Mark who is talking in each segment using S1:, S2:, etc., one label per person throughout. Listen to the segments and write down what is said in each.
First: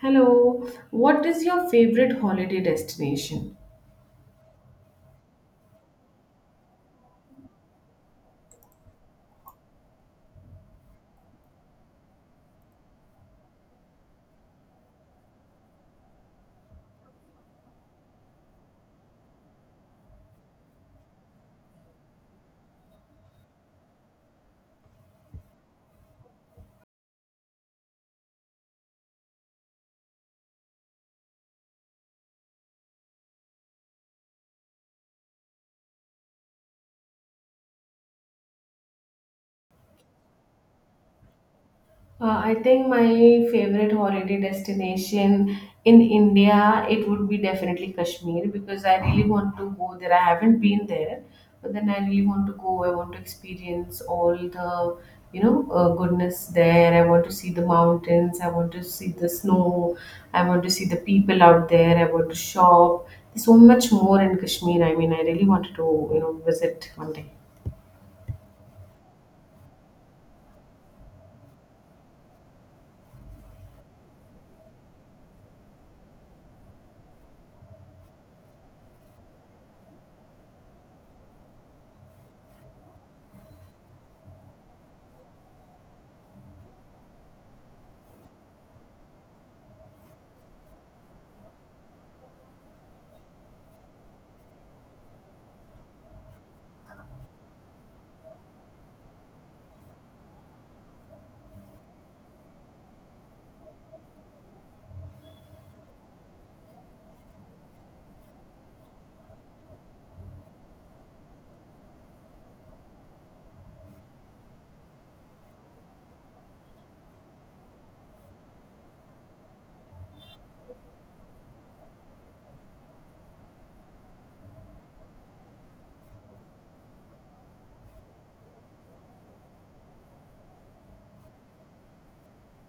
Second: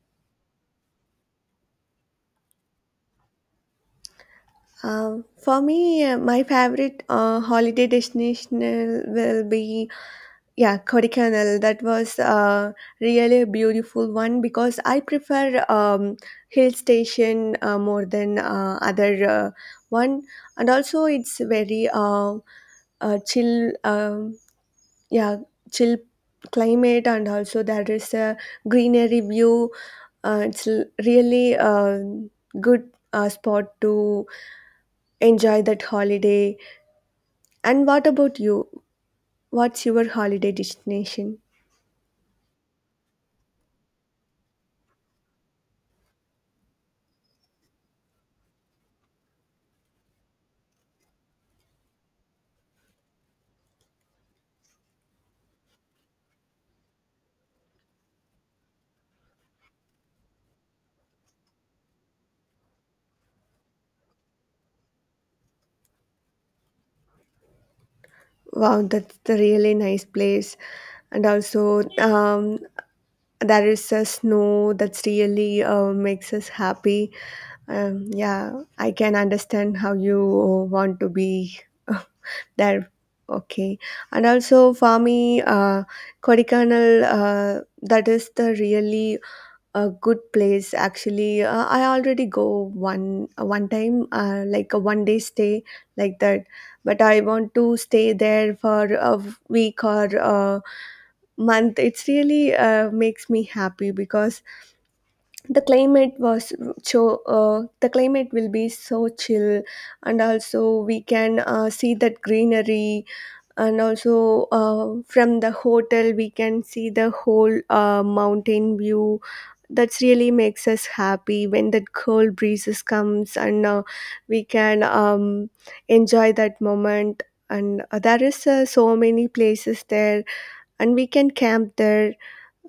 S1: Hello, what is your favorite holiday destination?
S2: For me, my favorite holiday destination will be yeah Kodaikanal. That was really a beautiful one because I prefer hill station more than other one, and also it's very chill. Yeah, Chill climate, and also there is a greenery view. It's l- really good spot to enjoy that holiday. And what about you? What's your holiday destination?
S1: I think my favorite holiday destination in India, it would be definitely Kashmir because I really want to go there. I haven't been there, but then I really want to go. I want to experience all the goodness there. I want to see the mountains. I want to see the snow. I want to see the people out there. I want to shop. There's so much more in Kashmir. I mean, I really wanted to, visit one day.
S2: Wow, that's a really nice place. And also, there is a snow that's really makes us happy. Yeah, I can understand how you want to be there. Okay, and also for me, Kodaikanal, that is the really a good place. Actually, I already go one time, like a one day stay like that, but I want to stay there for a week or a month. It's really makes me happy because the climate was the climate will be so chill, and also we can see that greenery, and also from the hotel we can see the whole mountain view. That's really makes us happy when that cold breezes comes, and we can enjoy that moment. And there is so many places there, and we can camp there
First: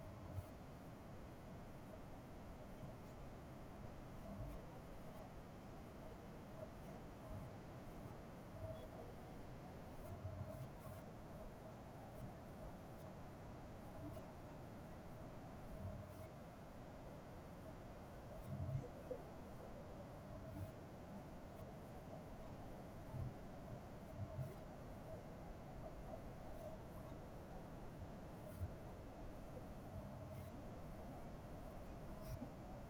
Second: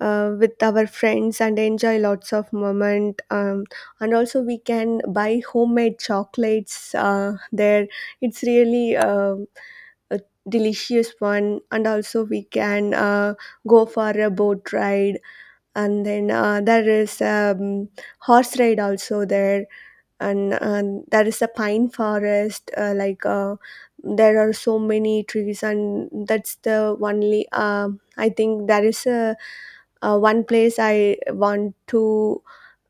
S2: with our friends and enjoy lots of moment. And also we can buy homemade chocolates there. It's really a delicious one, and also we can go for a boat ride. And then there is horse ride also there. And there is a pine forest, there are so many trees. And that's the only I think there is a, one place I want to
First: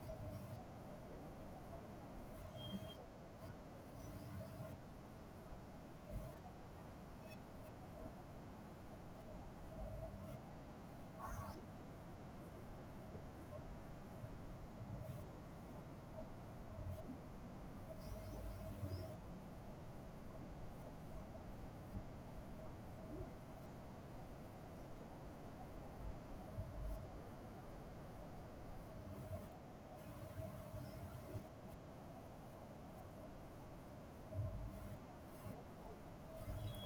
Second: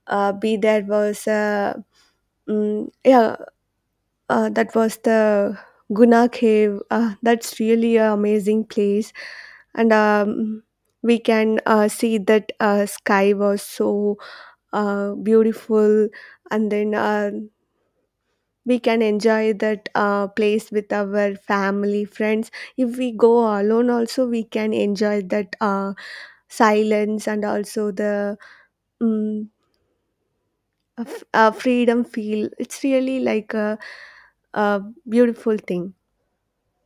S2: be. There was a um, yeah that was the Guna Cave. That's really an amazing place. And we can see that sky was so beautiful. And then we can enjoy that place with our family, friends. If we go alone, also, we can enjoy that silence, and also the um, freedom feel. It's really like a beautiful thing.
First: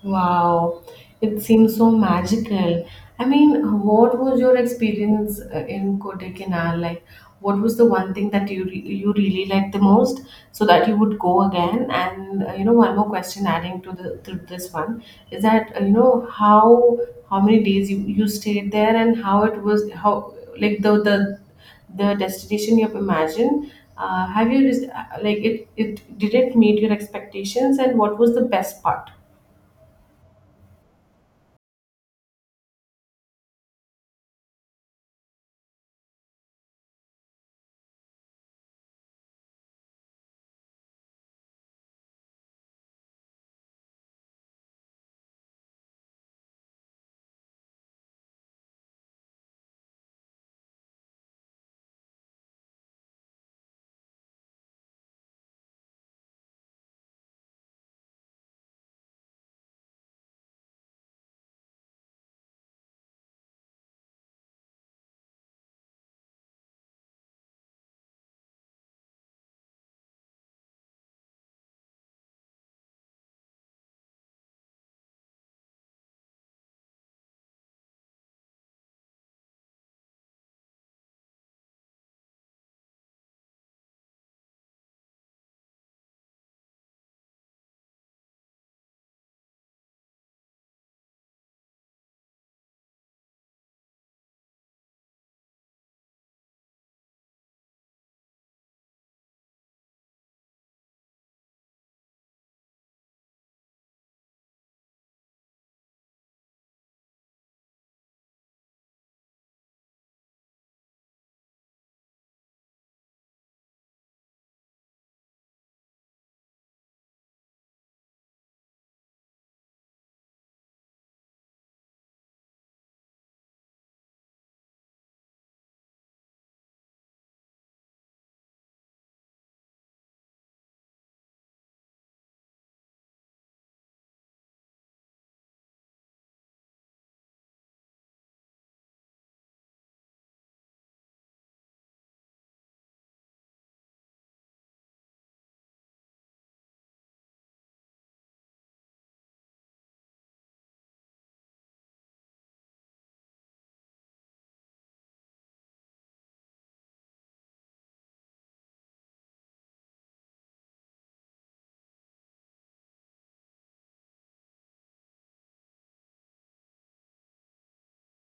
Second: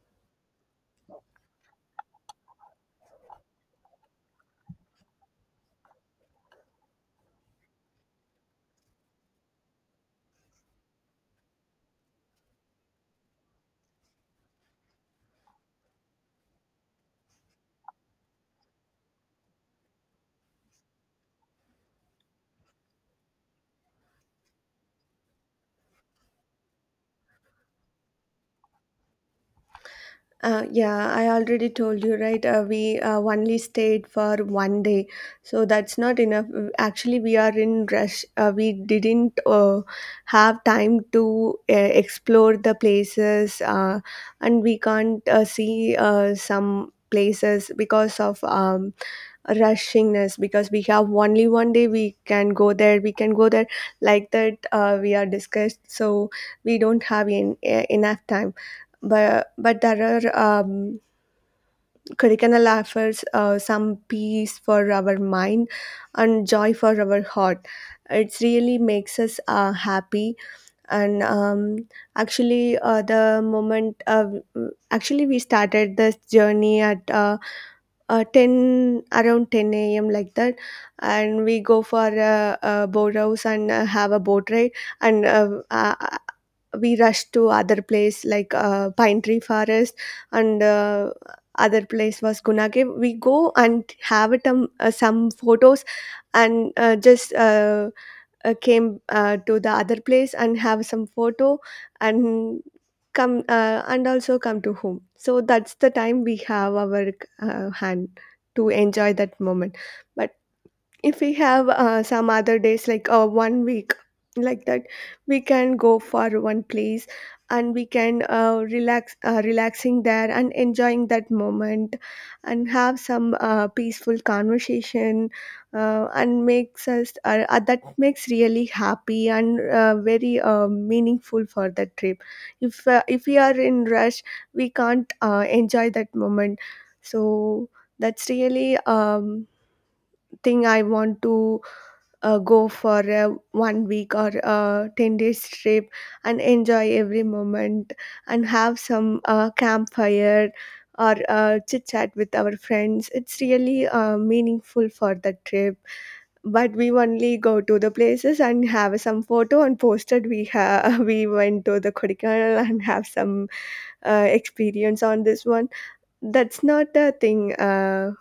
S1: Wow, it seems so magical. I mean, what was your experience in Kodaikanal? Like, what was the one thing that you really liked the most, so that you would go again? And one more question adding to the to this one is that you know how many days you stayed there and how it was, how like the destination you have imagined. Have you just, like it did it meet your expectations, and what was the best part?
S2: Yeah, I already told you, right? We only stayed for one day, so that's not enough. Actually, we are in rush. We didn't have time to explore the places, and we can't see some places because of rushingness, because we have only one day. We can go there, like that we are discussed. So we don't have enough time. But there are curricular offers some peace for our mind and joy for our heart. It really makes us happy. And actually the moment actually we started this journey at 10 a.m, like that. And we go for a boat house and have a boat ride, and we rush to other place, like pine tree forest. And other place was gunage, we go and have it some photos. And just came to the other place and have some photo, and come and also come to home. So that's the time we have our hand to enjoy that moment. But if we have some other days, like one week like that, we can go for one place, and we can relaxing there and enjoying that moment, and have some peaceful conversation. And makes us that makes really happy and very meaningful for that trip. If we are in rush, we can't enjoy that moment. So that's really thing I want to go for a one week or a 10 days trip and enjoy every moment, and have some campfire or chit chat with our friends. It's really meaningful for the trip. But we only go to the places and have some photo and posted. We have we went to the Kodaikanal and have some experience on this one. That's not a thing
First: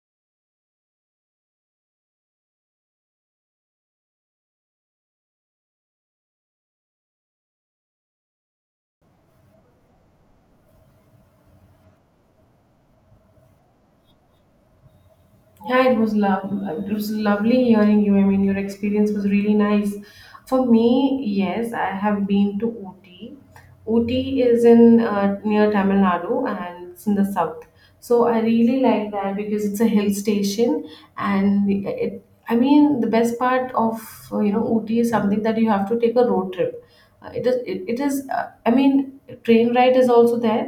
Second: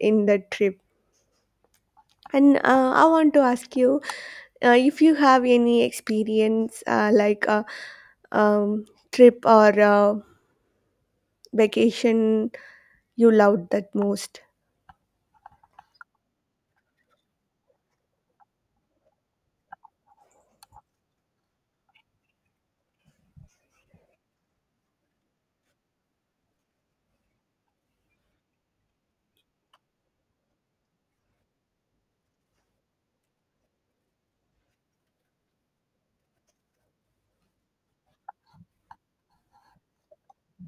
S2: in the trip. And I want to ask you, if you have any experience, like a um, trip or a vacation you loved that most.
S1: Yeah, it was love. It was lovely hearing you. I mean, your experience was really nice. For me, yes, I have been to Ooty. Ooty is in near Tamil Nadu, and it's in the south. So I really like that because it's a hill station, and it. I mean, the best part of Ooty is something that you have to take a road trip. It is it, it is I mean, train ride is also there,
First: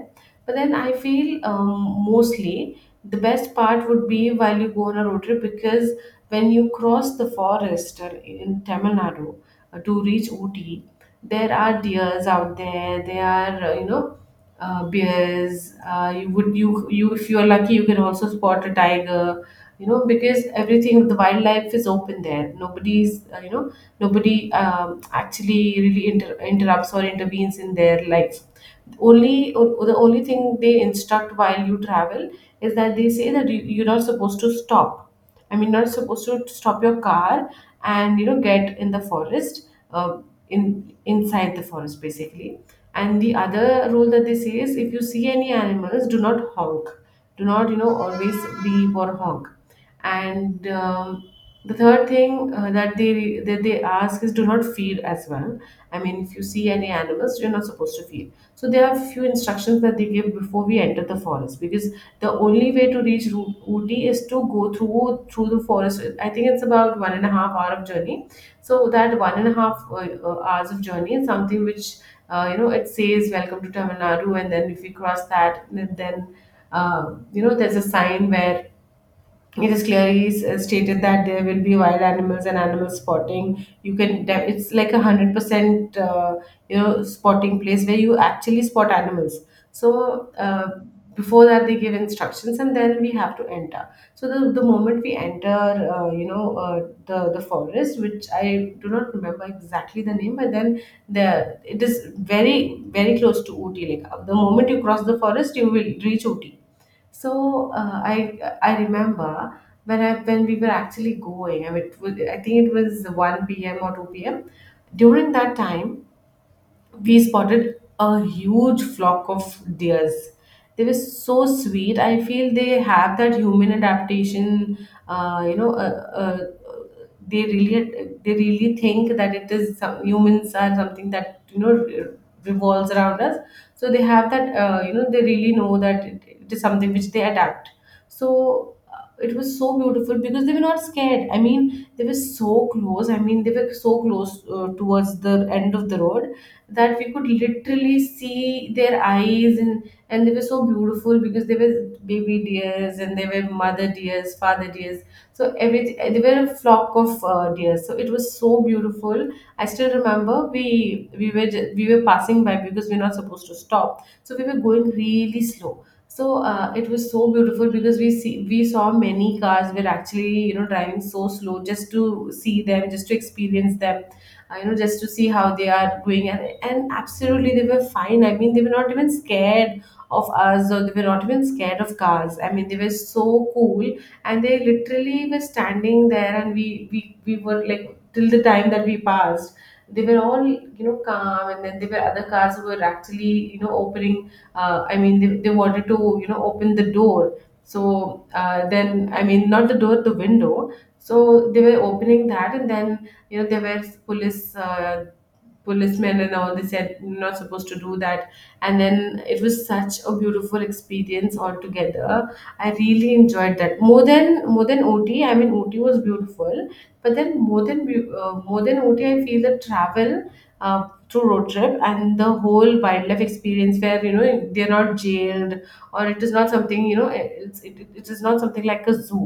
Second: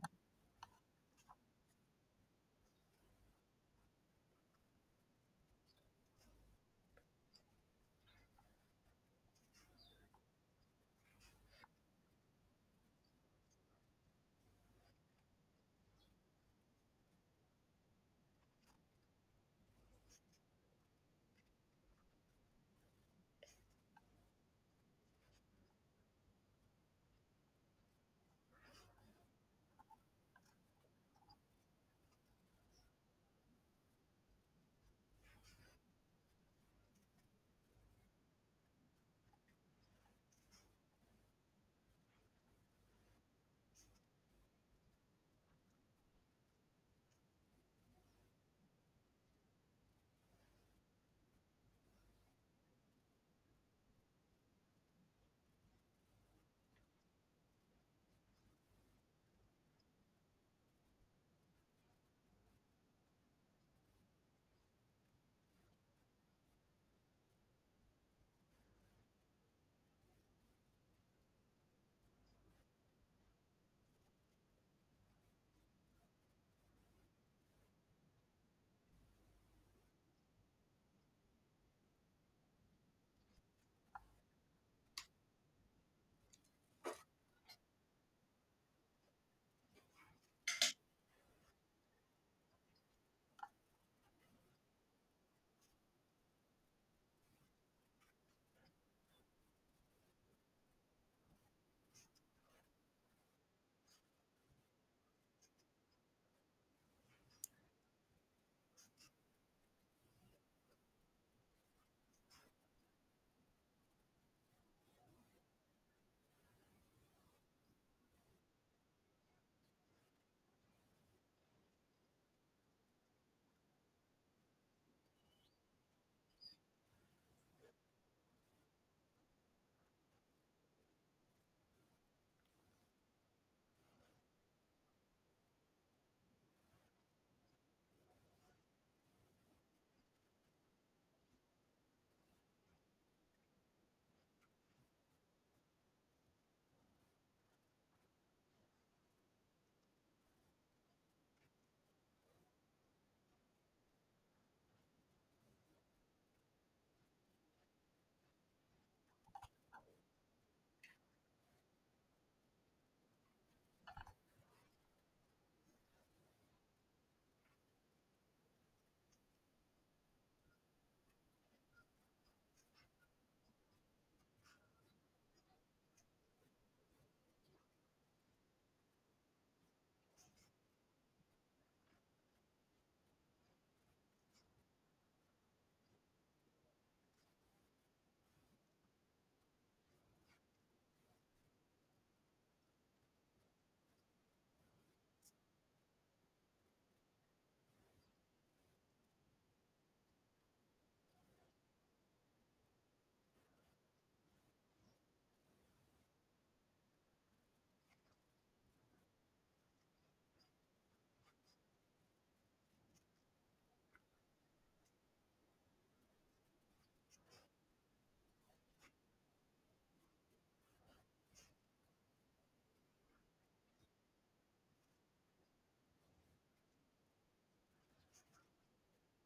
S1: but then I feel mostly the best part would be while you go on a road trip, because when you cross the forest in Tamil Nadu to reach Ooty, there are deers out there. They are bears. You would you you if you are lucky, you can also spot a tiger. You know, because everything, the wildlife is open there. Nobody's you know nobody actually really interrupts or intervenes in their life. The only thing they instruct while you travel is that they say that you're not supposed to stop. I mean, not supposed to stop your car, and get in the forest, in inside the forest basically. And the other rule that they say is, if you see any animals, do not honk. Do not, always beep or honk. And the third thing that they ask is, do not feed as well. I mean, if you see any animals, you're not supposed to feed. So there are few instructions that they give before we enter the forest, because the only way to reach Ooty is to go through the forest. I think it's about 1.5 hour of journey. So that one and a half hours of journey is something which it says welcome to Tamil Nadu. And then if we cross that, then there's a sign where it is clearly stated that there will be wild animals, and animal spotting, you can it's like 100% spotting place where you actually spot animals. So before that they give instructions, and then we have to enter. So the moment we enter, uh, you know uh, the forest, which I do not remember exactly the name, but then the it is very very close to Ooty. Like, the moment you cross the forest, you will reach Ooty. So I remember when I when we were actually going. I mean, it was, I think it was 1 p.m. or 2 p.m. During that time, we spotted a huge flock of deers. They were so sweet. I feel they have that human adaptation. Uh, they really think that it is humans are something that revolves around us. So they have that. They really know that it is something which they adapt. So it was so beautiful because they were not scared. I mean, they were so close. I mean, they were so close towards the end of the road that we could literally see their eyes. And they were so beautiful because they were baby deers, and they were mother deers, father deers. So every they were a flock of deers. So it was so beautiful. I still remember we were passing by, because we're not supposed to stop, so we were going really slow. So it was so beautiful because we saw many cars were actually driving so slow, just to see them, just to experience them, just to see how they are doing. And absolutely they were fine. I mean, they were not even scared of us, or they were not even scared of cars. I mean, they were so cool. And they literally were standing there, and we were like, till the time that we passed they were all, calm. And then there were other cars who were actually, opening, I mean, they wanted to, open the door. So then, I mean, not the door, the window. So they were opening that, and then, there were policemen, and all they said you're not supposed to do that. And then it was such a beautiful experience altogether. I really enjoyed that more than OT. I mean, OT was beautiful, but then more than more than OT, I feel the travel through road trip and the whole wildlife experience, where, they're not jailed, or it is not something, it is not something like a zoo.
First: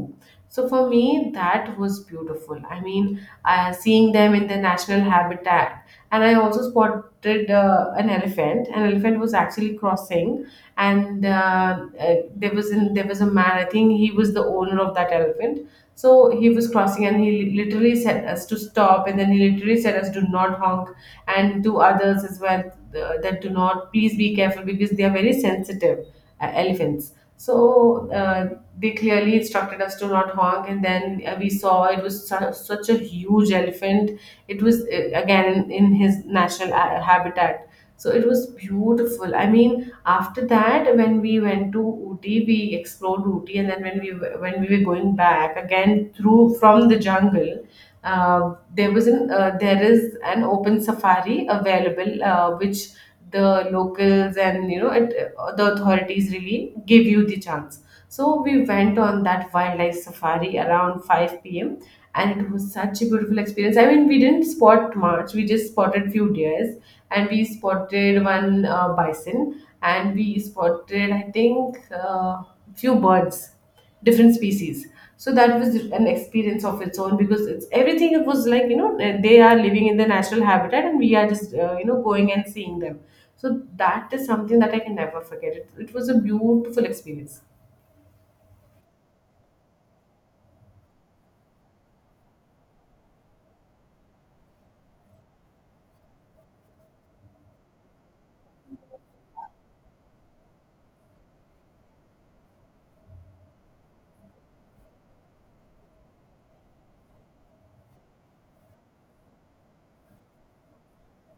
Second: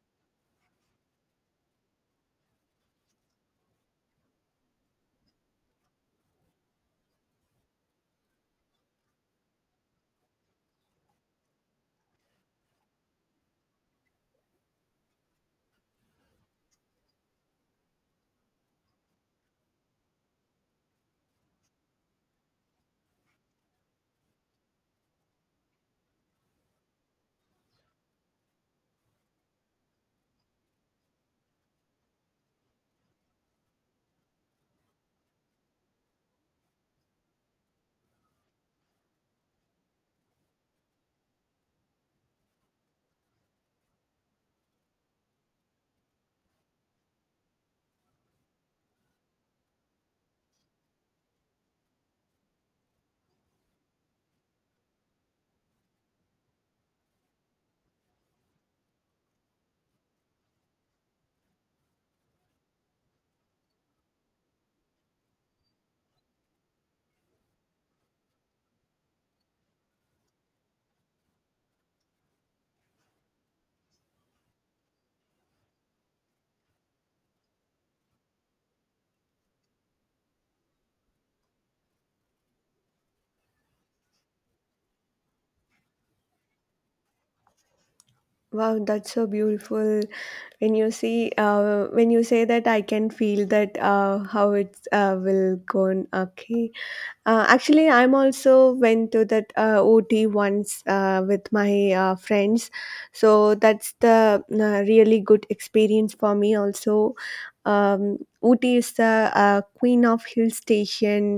S1: So for me, that was beautiful. I mean, seeing them in the national habitat. And I also spotted an elephant. An elephant was actually crossing, and there was a man. I think he was the owner of that elephant, so he was crossing, and literally said us to stop, and then he literally said us, do not honk, and to others as well, that do not, please be careful because they are very sensitive elephants. So they clearly instructed us to not honk, and then we saw it was such a huge elephant. It was, again, his natural habitat. So it was beautiful. I mean, after that, when we went to Ooty, we explored Ooty, and then when we were going back again through from the jungle, there is an open safari available, which the locals and you know it, the authorities really give you the chance. So we went on that wildlife safari around 5 p.m., and it was such a beautiful experience. I mean, we didn't spot much. We just spotted few deers, and we spotted one bison, and we spotted, I think, few birds, different species. So that was an experience of its own, because it was like, you know, they are living in the natural habitat, and we are just, going and seeing them. So that is something that I can never forget it. It was a beautiful experience.
S2: Wow, that's so beautiful. When you say that, I can feel that how it will go on. Okay, actually, I'm also went to that OT once with my friends, so that's the really good experience for me. Also, OT is the queen of hill station,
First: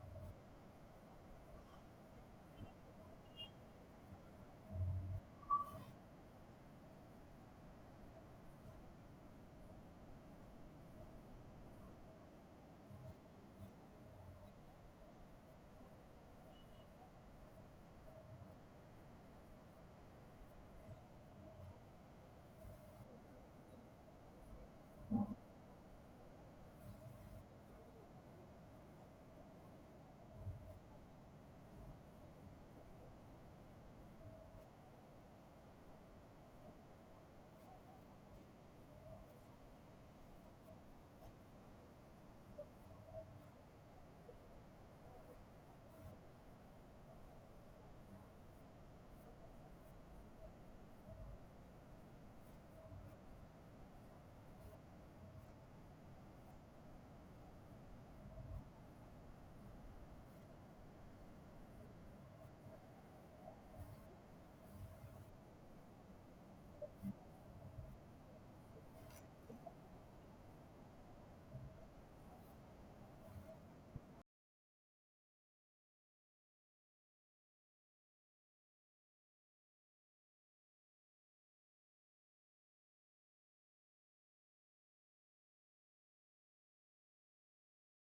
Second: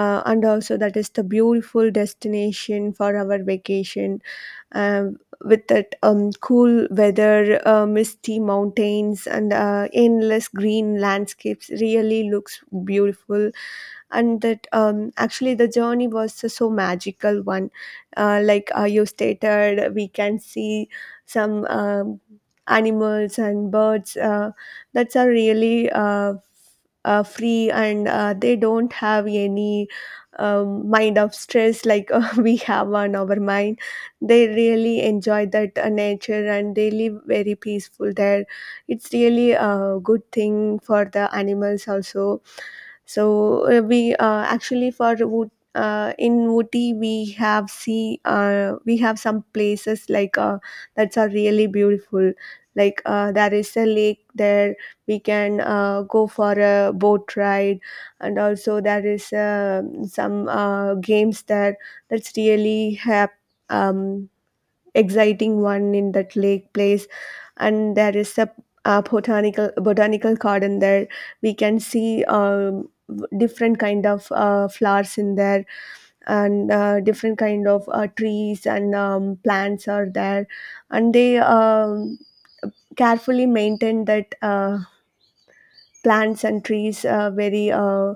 S2: and also that is the beautiful destination for our vacation. Um, with that cool weather, misty mountains, and endless green landscapes, really looks beautiful. And that actually the journey was a so magical one. You stated, we can see some animals and birds. That's a really free, and they don't have any mind of stress like we have on our mind. They really enjoy that nature, and they live very peaceful there. It's really a good thing for the animals also. So we actually for wood, in Ooty, we have see we have some places like that are really beautiful. Like there is a lake there, we can go for a boat ride, and also there is some games there. That's really have um, exciting one in that lake place. And there is a, botanical garden there. We can see different kind of flowers in there, and different kind of trees and plants are there. And they carefully maintain that plants and trees, a very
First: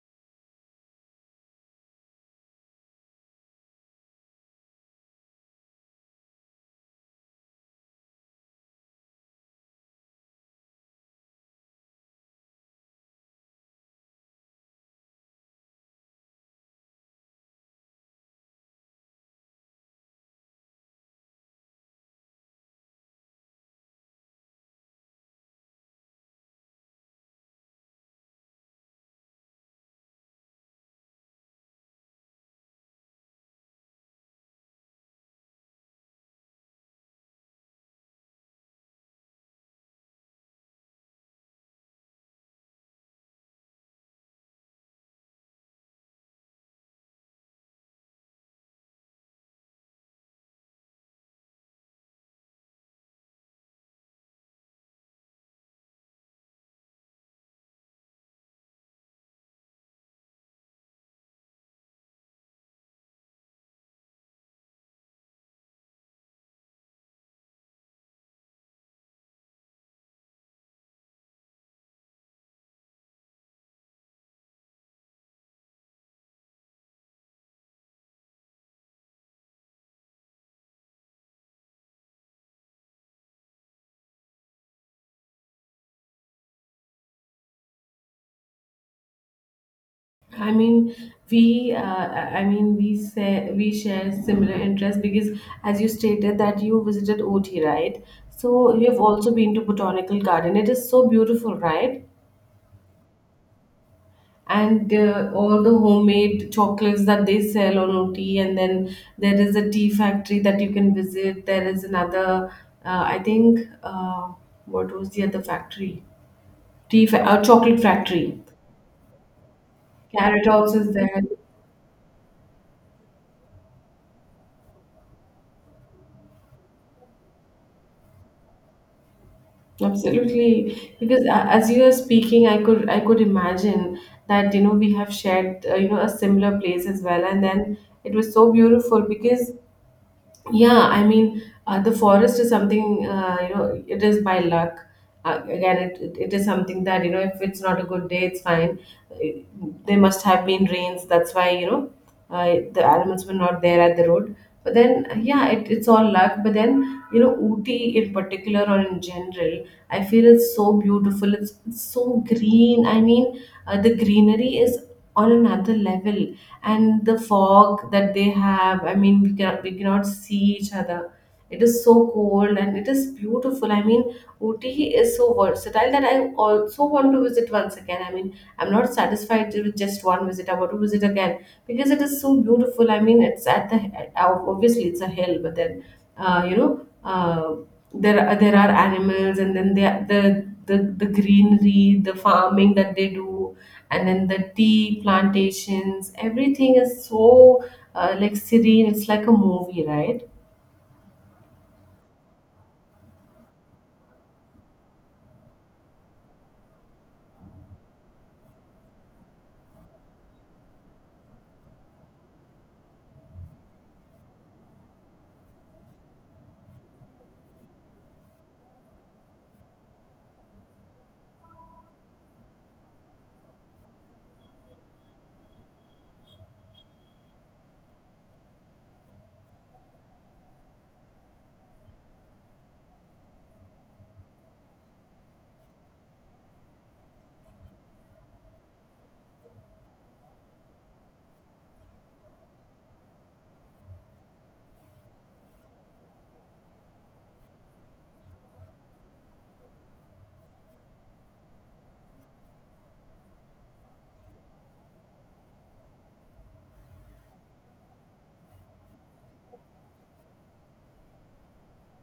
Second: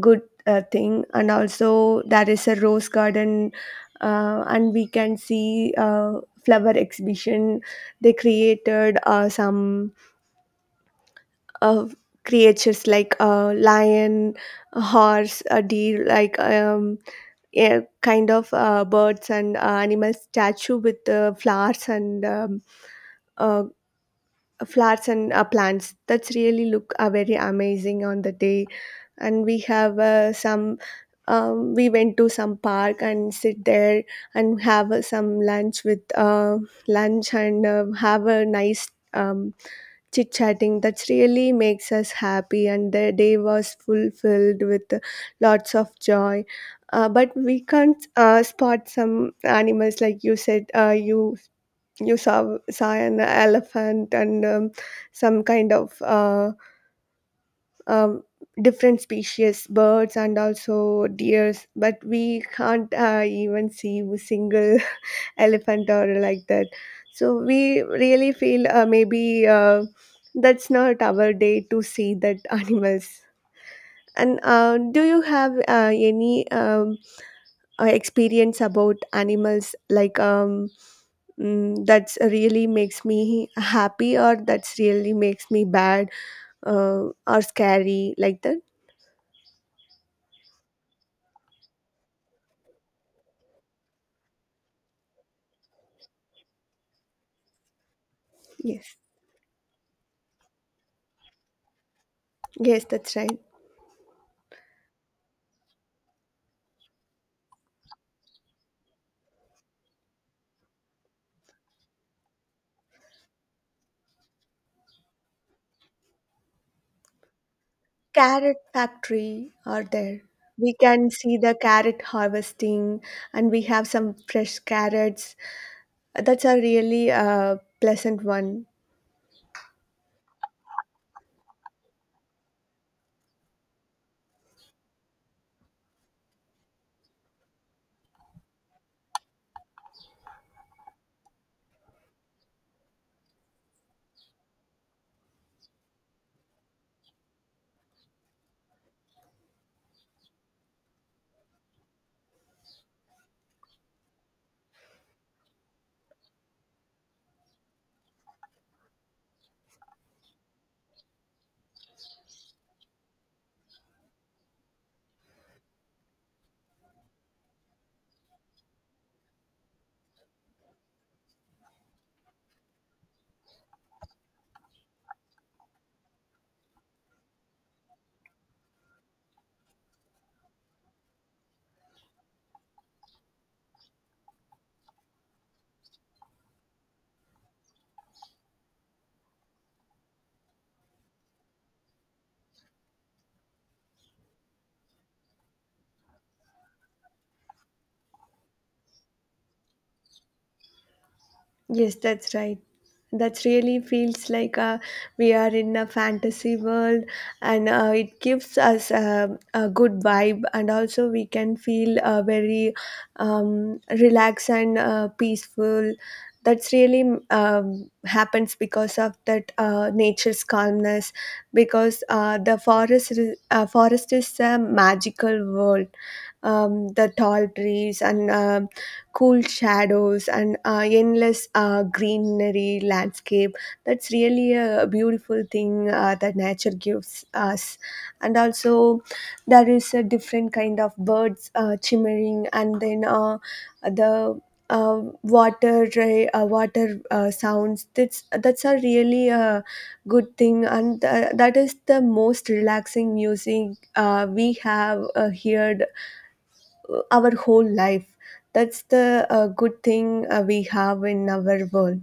S2: good thing. And also there is a rose garden, and we can see flower exhibition. They created some uh, creatures like a lion, a horse, a deer, like a kind of birds and animal statue with flowers and uh, flowers and plants. That's really look very amazing on the day. And we have some we went to some park and sit there and have some lunch with lunch, and have a nice chit chatting. That really makes us happy, and the day was fulfilled with lots of joy. But we can't spot some animals like you said. You saw an elephant and some kind of um, different species birds, and also deers. But we can't even see a single elephant or like that. So we really feel maybe that's not our day to see that animals. And do you have any experience about animals like that's really makes me happy, or that's really makes me bad, or scary, like that?
S1: I mean, we, uh, we say we share similar interests because, as you stated, that you visited Ooty, right? So you
S2: Yes,
S1: have also been to Botanical Garden. It is so beautiful, right?
S2: yes, that's right.
S1: And all the homemade chocolates that they sell on OT. And then there is a tea factory that you can visit. There is another, I think, what was the other factory? Chocolate factory.
S2: Carrot factory are there.
S1: Carrot House
S2: We
S1: is
S2: can
S1: there.
S2: see the carrot harvesting, and we have some fresh carrots. That's a really pleasant one.
S1: Absolutely, because as you are speaking, I could imagine that, you know, we have shared a similar place as well, and then it was so beautiful because, yeah, I mean, the forest is something, it is by luck. Again, it is something that, you know, if it's not a good day, it's fine. It- there must have been rains. That's why, you know, the animals were not there at the road. But then, yeah, it's all luck. But then, you know, Ooty in particular or in general, I feel it's so beautiful. It's so green. I mean, the greenery is on another level, and the fog that they have, I mean, we cannot see each other. It is so cold and it is beautiful. I mean, Ooty is so versatile that I also want to visit once again. I mean, I'm not satisfied with just one visit. I want to visit again because it is so beautiful. I mean, it's at the obviously it's a hill, but then uh, you know uh, there are animals, and then the greenery, the farming that they do, and then the tea plantations. Everything is so like serene. It's like a movie, right?
S2: Yes, that's right. That really feels like we are in a fantasy world, and it gives us a good vibe, and also we can feel very relaxed and peaceful. That's really happens because of that nature's calmness, because forest is a magical world. The tall trees and cool shadows and endless greenery landscape, that's really a beautiful thing that nature gives us. And also there is a different kind of birds chimering, and then the water water sounds. That's a really good thing, and that is the most relaxing music we have heard our whole life. That's the good thing we have in our world.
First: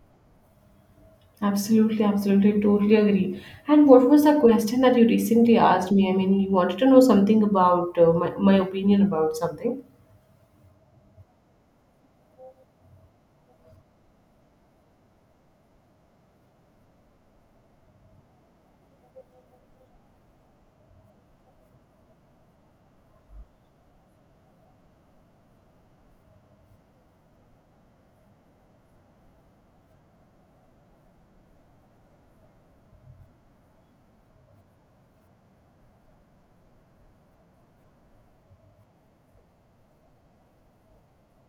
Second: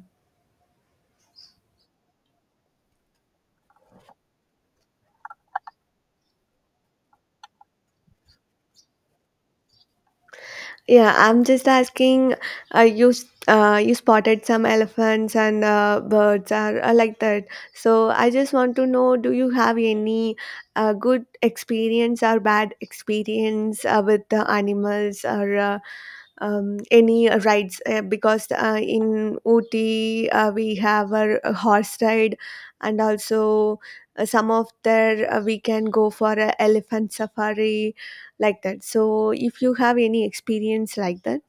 S1: Absolutely, absolutely, totally agree. And what was the question that you recently asked me? I mean, you wanted to know something about my opinion about something.
S2: Yeah, I'm just asking. You spotted some elephants and birds, are like that. So I just want to know: do you have any good experience or bad experience with the animals, or any rides, because in Ooty we have a horse ride, and also some of there we can go for a elephant safari, like that. So if you have any experience like that.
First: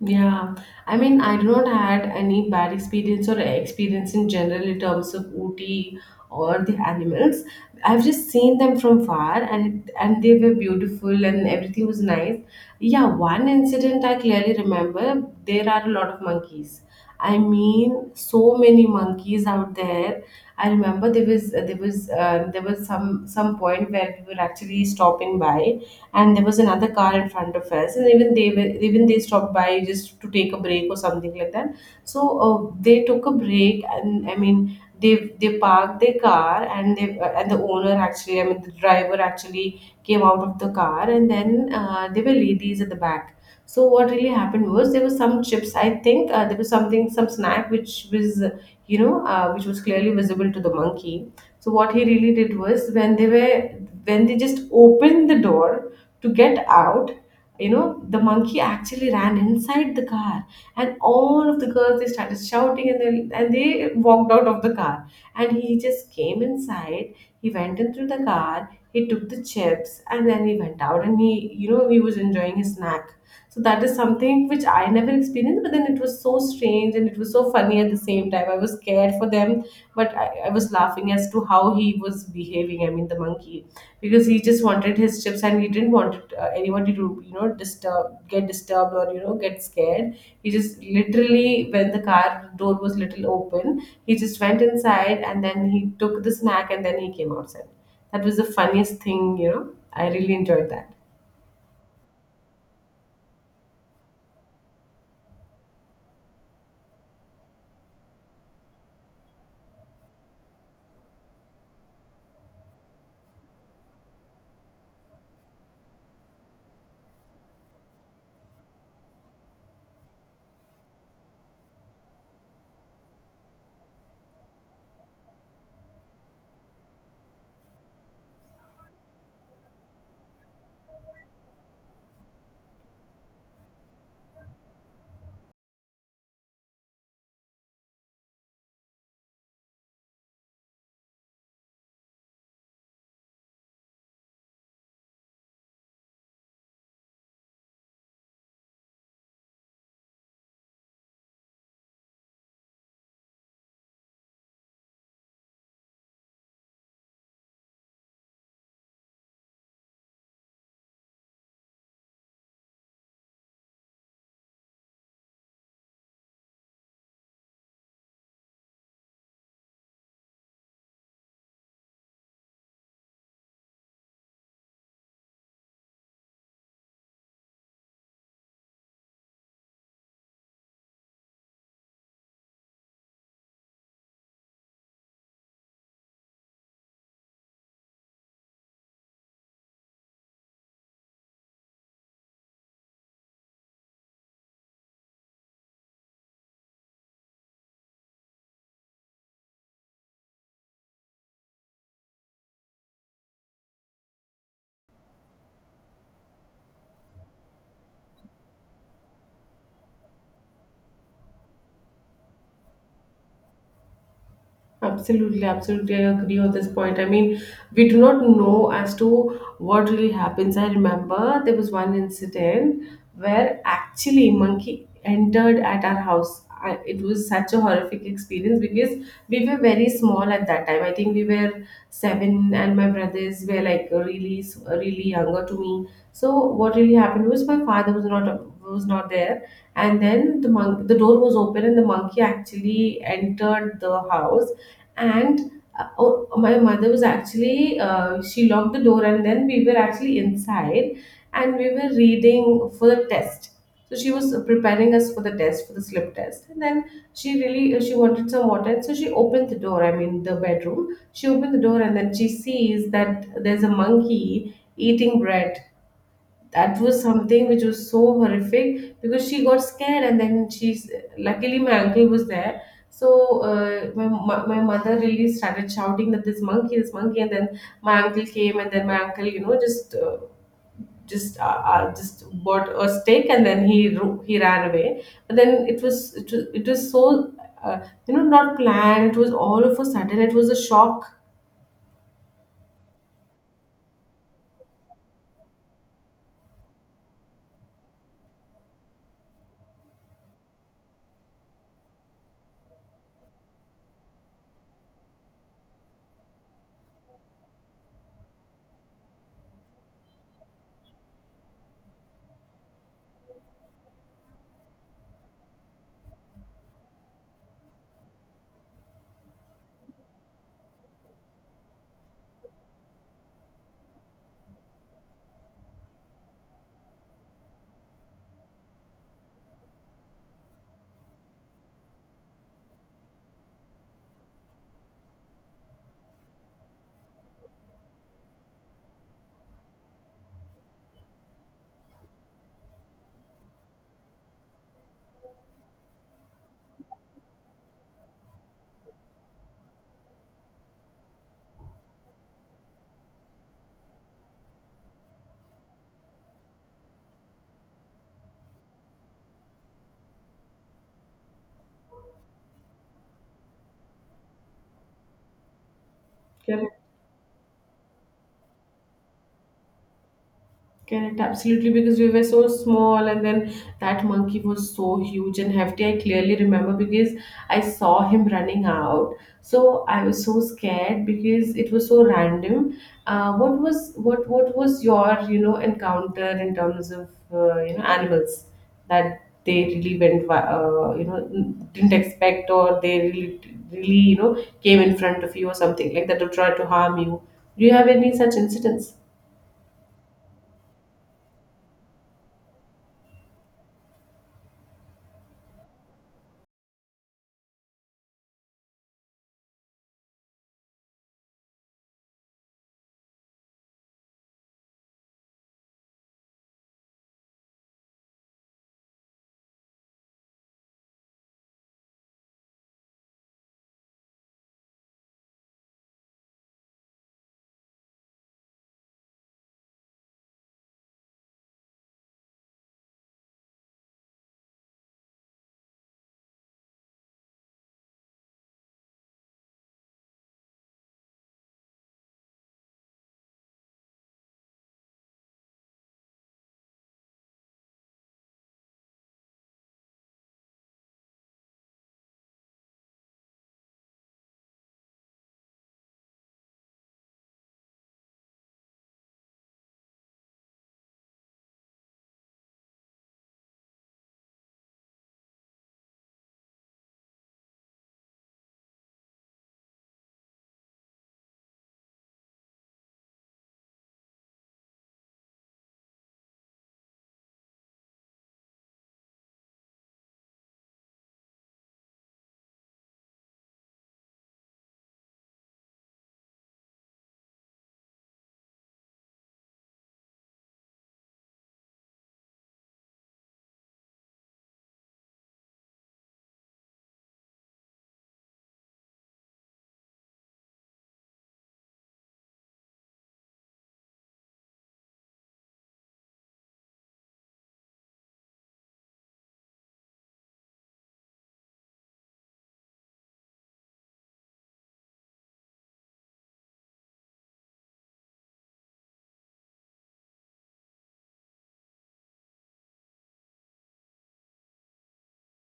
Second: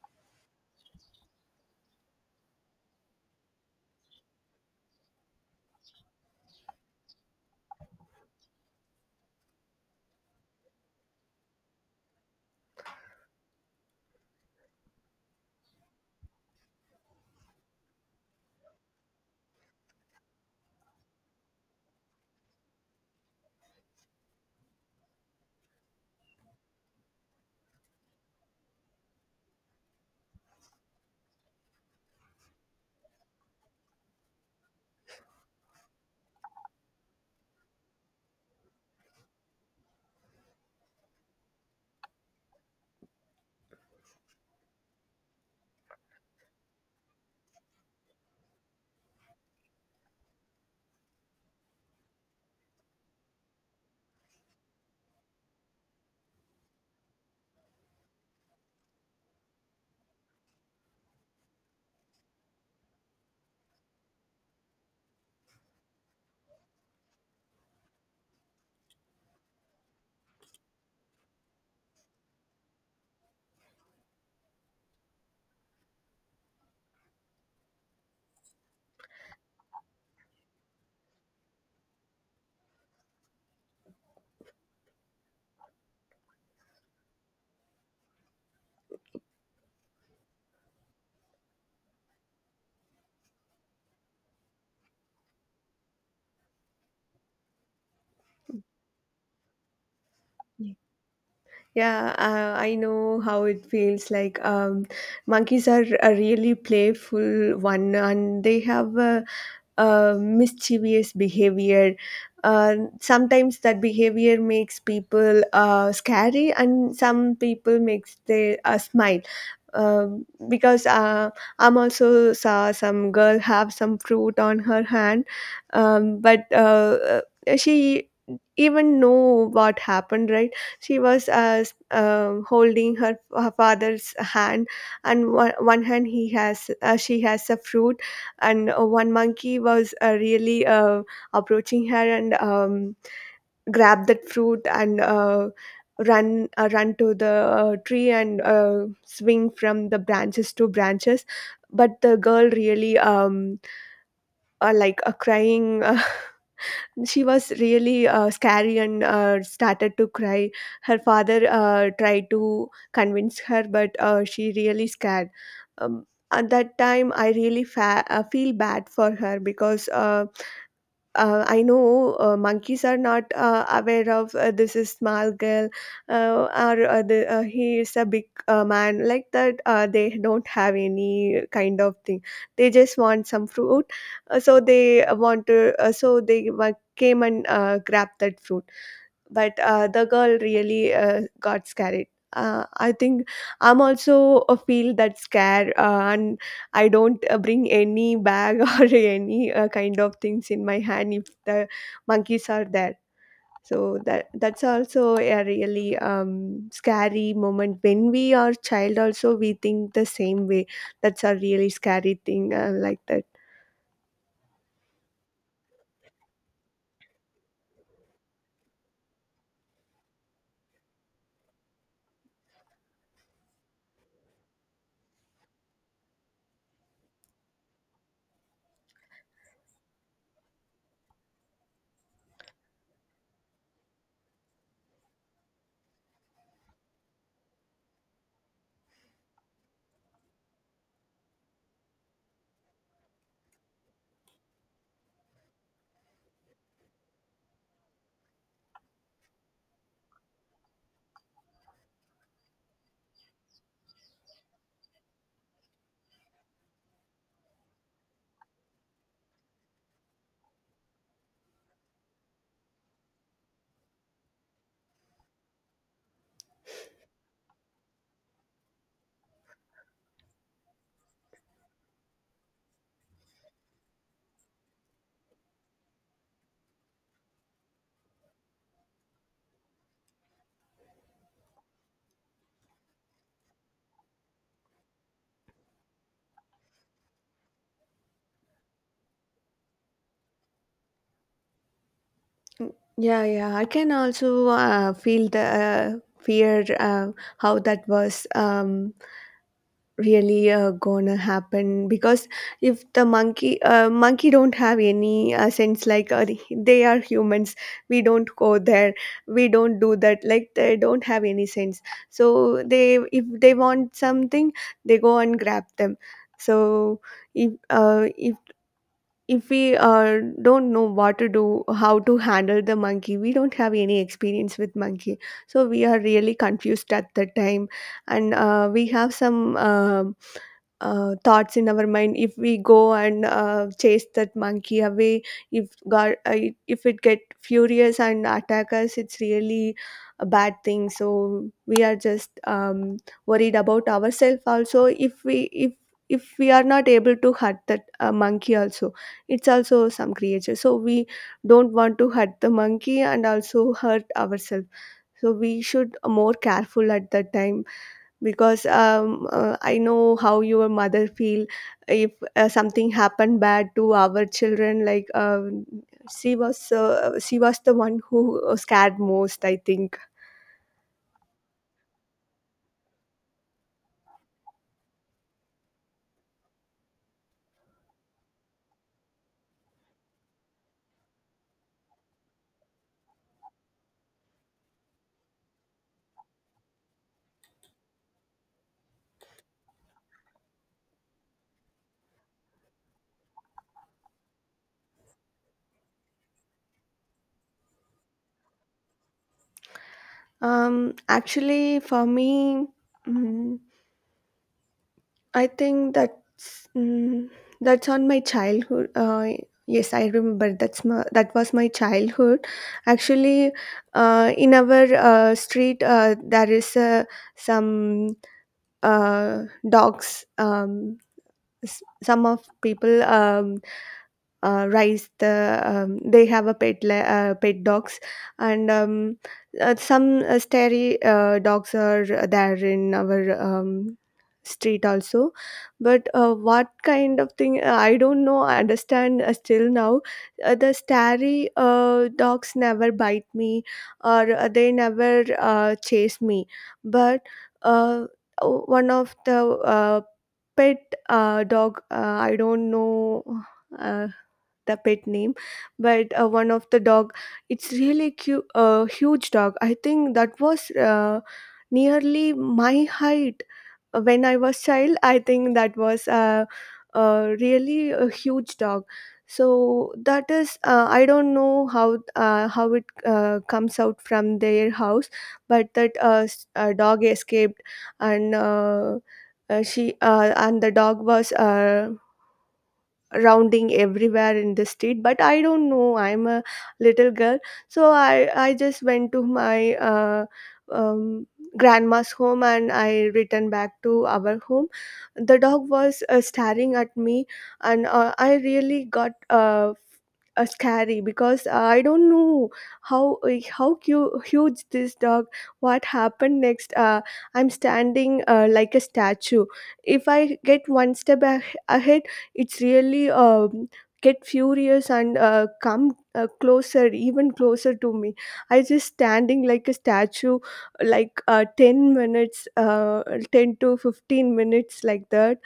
S1: Yeah, I mean, I do not had any bad experience or experience in general in terms of Ooty or the animals. I've just seen them from far, and they were beautiful, and everything was nice. Yeah, one incident I clearly remember. There are a lot of monkeys. I mean, so many monkeys out there. I remember there was some point where we were actually stopping by, and there was another car in front of us, and even they stopped by just to take a break or something like that. So they took a break, and I mean they parked their car, and the owner actually, I mean the driver actually, came out of the car, and then there were ladies at the back. So what really happened was there was some chips, I think. There was something, some snack, which was which was clearly visible to the monkey. So what he really did was when they just opened the door to get out, you know, the monkey actually ran inside the car, and all of the girls, they started shouting, and they walked out of the car. And he just came inside. He went into the car, he took the chips, and then he went out, and he, you know, he was enjoying his snack. So that is something which I never experienced, but then it was so strange and it was so funny at the same time. I was scared for them, but I was laughing as to how he was behaving, I mean the monkey, because he just wanted his chips and he didn't want anybody to, you know, disturb get disturbed or, you know, get scared. He just literally, when the car door was little open, he just went inside, and then he took the snack, and then he came outside. That was the funniest thing, you know. I really enjoyed that.
S2: Yeah, I know how it feels like. Monkeys are really playful one, and they have a mischievous behavior. Uh, Sometimes that behavior makes people scary, and some people makes they smile. Because I'm also saw some girl have some fruit on her hand, but she even know what happened, right? She was holding her father's hand, and one hand he has, she has a fruit. And one monkey was really approaching her, and grabbed that fruit, and run to the tree and swing from the branches to branches. But the girl really, crying. She was really scary and started to cry. Her father tried to convince her, but she really scared. um, at that time I really feel bad for her, because I know monkeys are not aware of this is small girl, he is a big man like that. They don't have any kind of thing. They just want some fruit, so they want to. So they wa- came and grabbed that fruit, but the girl really got scared. I think I'm also a feel that scare, and I don't bring any bag or any kind of things in my hand if the monkeys are there. So that's also a really scary moment. When we are child, also we think the same way. That's a really scary thing, like that.
S1: Absolutely, absolutely. I agree on this point. I mean, we do not know as to what really happens. I remember there was one incident where actually monkey entered at our house. I, it was such a horrific experience because we were very small at that time. I think we were seven, and my brothers were like really, really younger to me. So what really happened was my father was not there, and then the door was open, and the monkey actually entered the house. And oh, my mother was actually, she locked the door, and then we were actually inside, and we were reading for the test. So she was preparing us for the test, for the slip test. And then she really she wanted some water, and so she opened the door, I mean the bedroom, she opened the door, and then she sees that there's a monkey eating bread. That was something which was so horrific because she got scared, and then she's luckily my uncle was there. So my mother really started shouting that this monkey, this monkey. And then my uncle came, and then my uncle, you know, just just uh, just bought a stick, and then he ran away. But then it was, it was so uh, you know, not planned. It was all of a sudden. It was a shock.
S2: Mm, yeah, yeah. I can also feel the fear, how that was, really gonna happen. Because if the monkey don't have any sense, like they are humans, we don't go there, we don't do that. Like they don't have any sense. So they, if they want something, they go and grab them. So if uh, if if we don't know what to do, how to handle the monkey, we don't have any experience with monkey. So we are really confused at the time, and we have some thoughts in our mind. If we go and chase that monkey away, if god uh, if it get furious and attack us, it's really a bad thing. So we are just worried about ourselves also. If if we are not able to hurt that monkey also, it's also some creature, so we don't want to hurt the monkey and also hurt ourselves. So we should more careful at that time, because I know how your mother feel if something happened bad to our children. Like, she was the one who was scared most, I think.
S1: Correct, absolutely, because we were so small, and then that monkey was so huge and hefty. I clearly remember because I saw him running out. So I was so scared because it was so random. What was what was your, you know, encounter in terms of, you know, animals that they really you know, didn't expect, or they really really, you know, came in front of you or something like that to try to harm you? Do you have any such incidents?
S2: Actually, for me, mm, I think that's, that's on my childhood. Yes, I remember, that was my childhood. Actually, in our street, there is some uh, dogs. Some of people, raise the, they have a pet dogs. And some stray dogs are there in our street also. But what kind of thing, I don't know, I understand still now, the starry dogs never bite me, or they never chase me. But uh, one of the pet dog, I don't know uh, the pet name. But one of the dog, it's really cute, a huge dog. I think that was nearly my height when I was child. I think that was really a huge dog. So that is, I don't know how it comes out from their house. But that dog escaped, and she and the dog was rounding everywhere in the street. But I don't know, I'm a little girl, so I just went to my um, grandma's home, and I returned back to our home. The dog was staring at me, and I really got scary, because I don't know how huge this dog. What happened next? I'm standing like a statue. If I get one step ahead, it's really, get furious and come closer, even closer to me. I just standing like a statue like 10 minutes, 10 to 15 minutes like that.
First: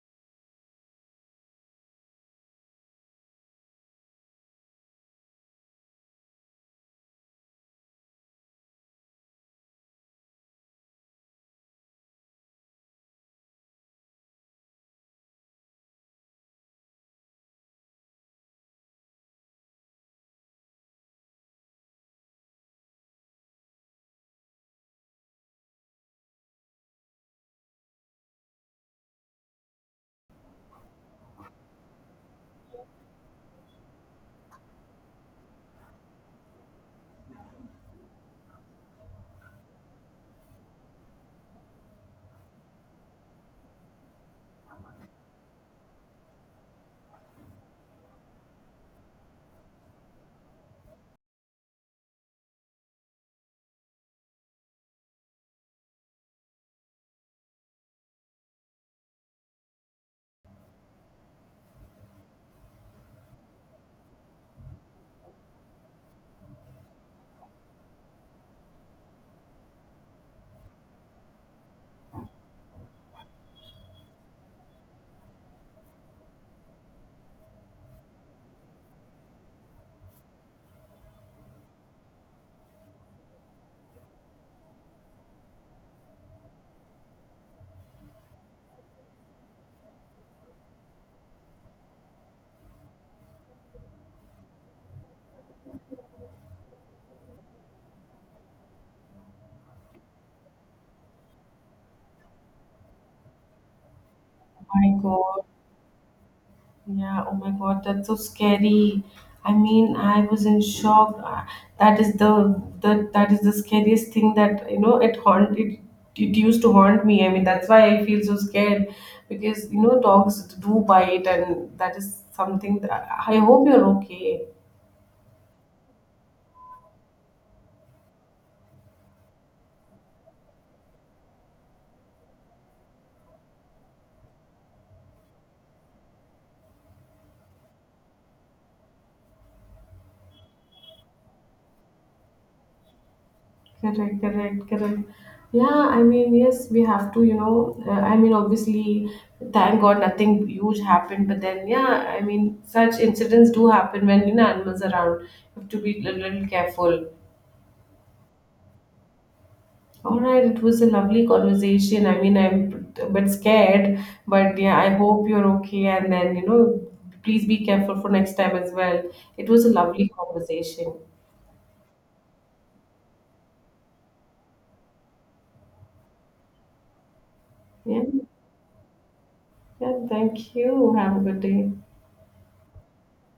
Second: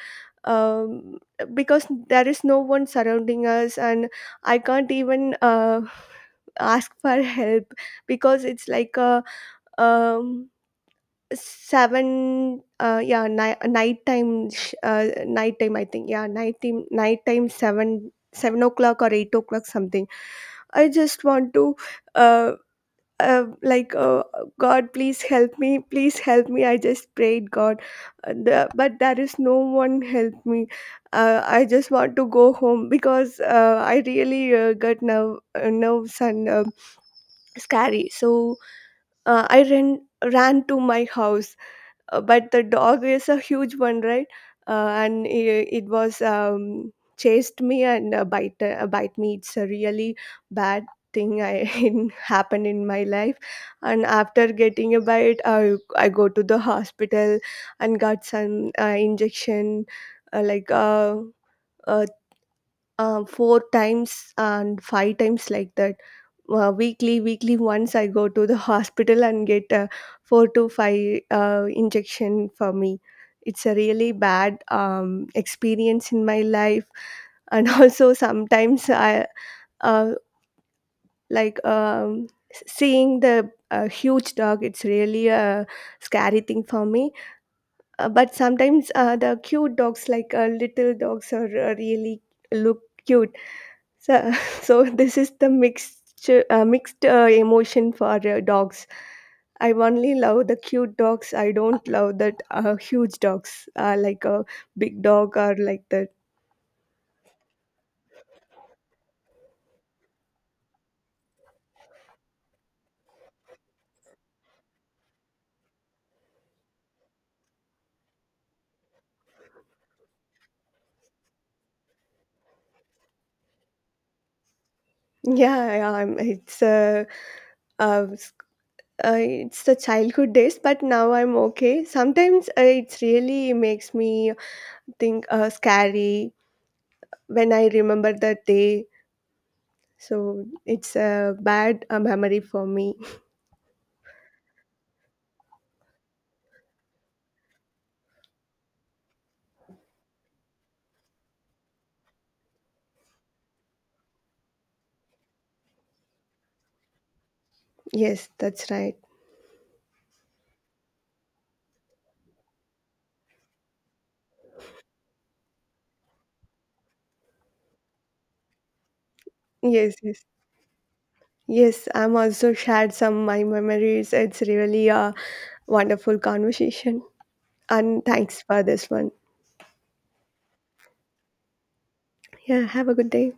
S2: um, because there is no one surrounding us, and I can't even ask for help, because it's like a um, 7, nighttime, sh- nighttime I think yeah nighttime nighttime, 7, o'clock, or 8 o'clock, something. I just want to uh, uh like uh, god please help me, please help me. I just prayed god, but there is no one help me. I just want to go home, because I really got nerves and scary. So I ran ran to my house. But the dog is a huge one, right? And it was, chased me, and bite me. It's a really bad thing I in, happened in my life. And after getting a bite, I go to the hospital and got some injection, uh, like uh, uh, four times and five times like that. Weekly once I go to the hospital and get a 4 to 5 injection for me. It's a really bad experience in my life. And also sometimes I, uh, like um, seeing the huge dog, it's really a scary thing for me. But sometimes the cute dogs, like little dogs, are really look cute. So, so this is the mixed emotion for dogs. I only love the cute dogs. I don't love that huge dogs, like a
S1: My
S2: big dog
S1: God.
S2: or like that.
S1: Yeah, oh my God, that's so scary. I mean, I was in shock. That is the that is the scariest thing that, you know, it used to haunt me. I mean, that's why I feel so scared because, you know, dogs do bite, and that is something that I hope you're okay.
S2: Yeah, yeah, I'm, uh, s- it's the childhood days, but now I'm okay. Sometimes it really makes me think scary when I remember that day. So it's a bad memory for me.
S1: Correct, correct, correct. Yeah, I mean, yes, we have to, you know. I mean, obviously, thank God nothing huge happened, but then, yeah, I mean, such incidents do happen when, you know, animals are around. You have to be a little careful.
S2: Yes, that's right.
S1: All right, it was a lovely conversation. I mean, I'm a bit scared, but yeah, I hope you're okay. And then, you know, please be careful for next time as well. It was a
S2: Yes,
S1: lovely
S2: yes.
S1: conversation.
S2: Yes, I'm also shared some my memories. It's really a wonderful conversation.
S1: Yeah,
S2: And thanks for this one.
S1: yeah, thank you. Have a good day.
S2: Yeah, have a good day.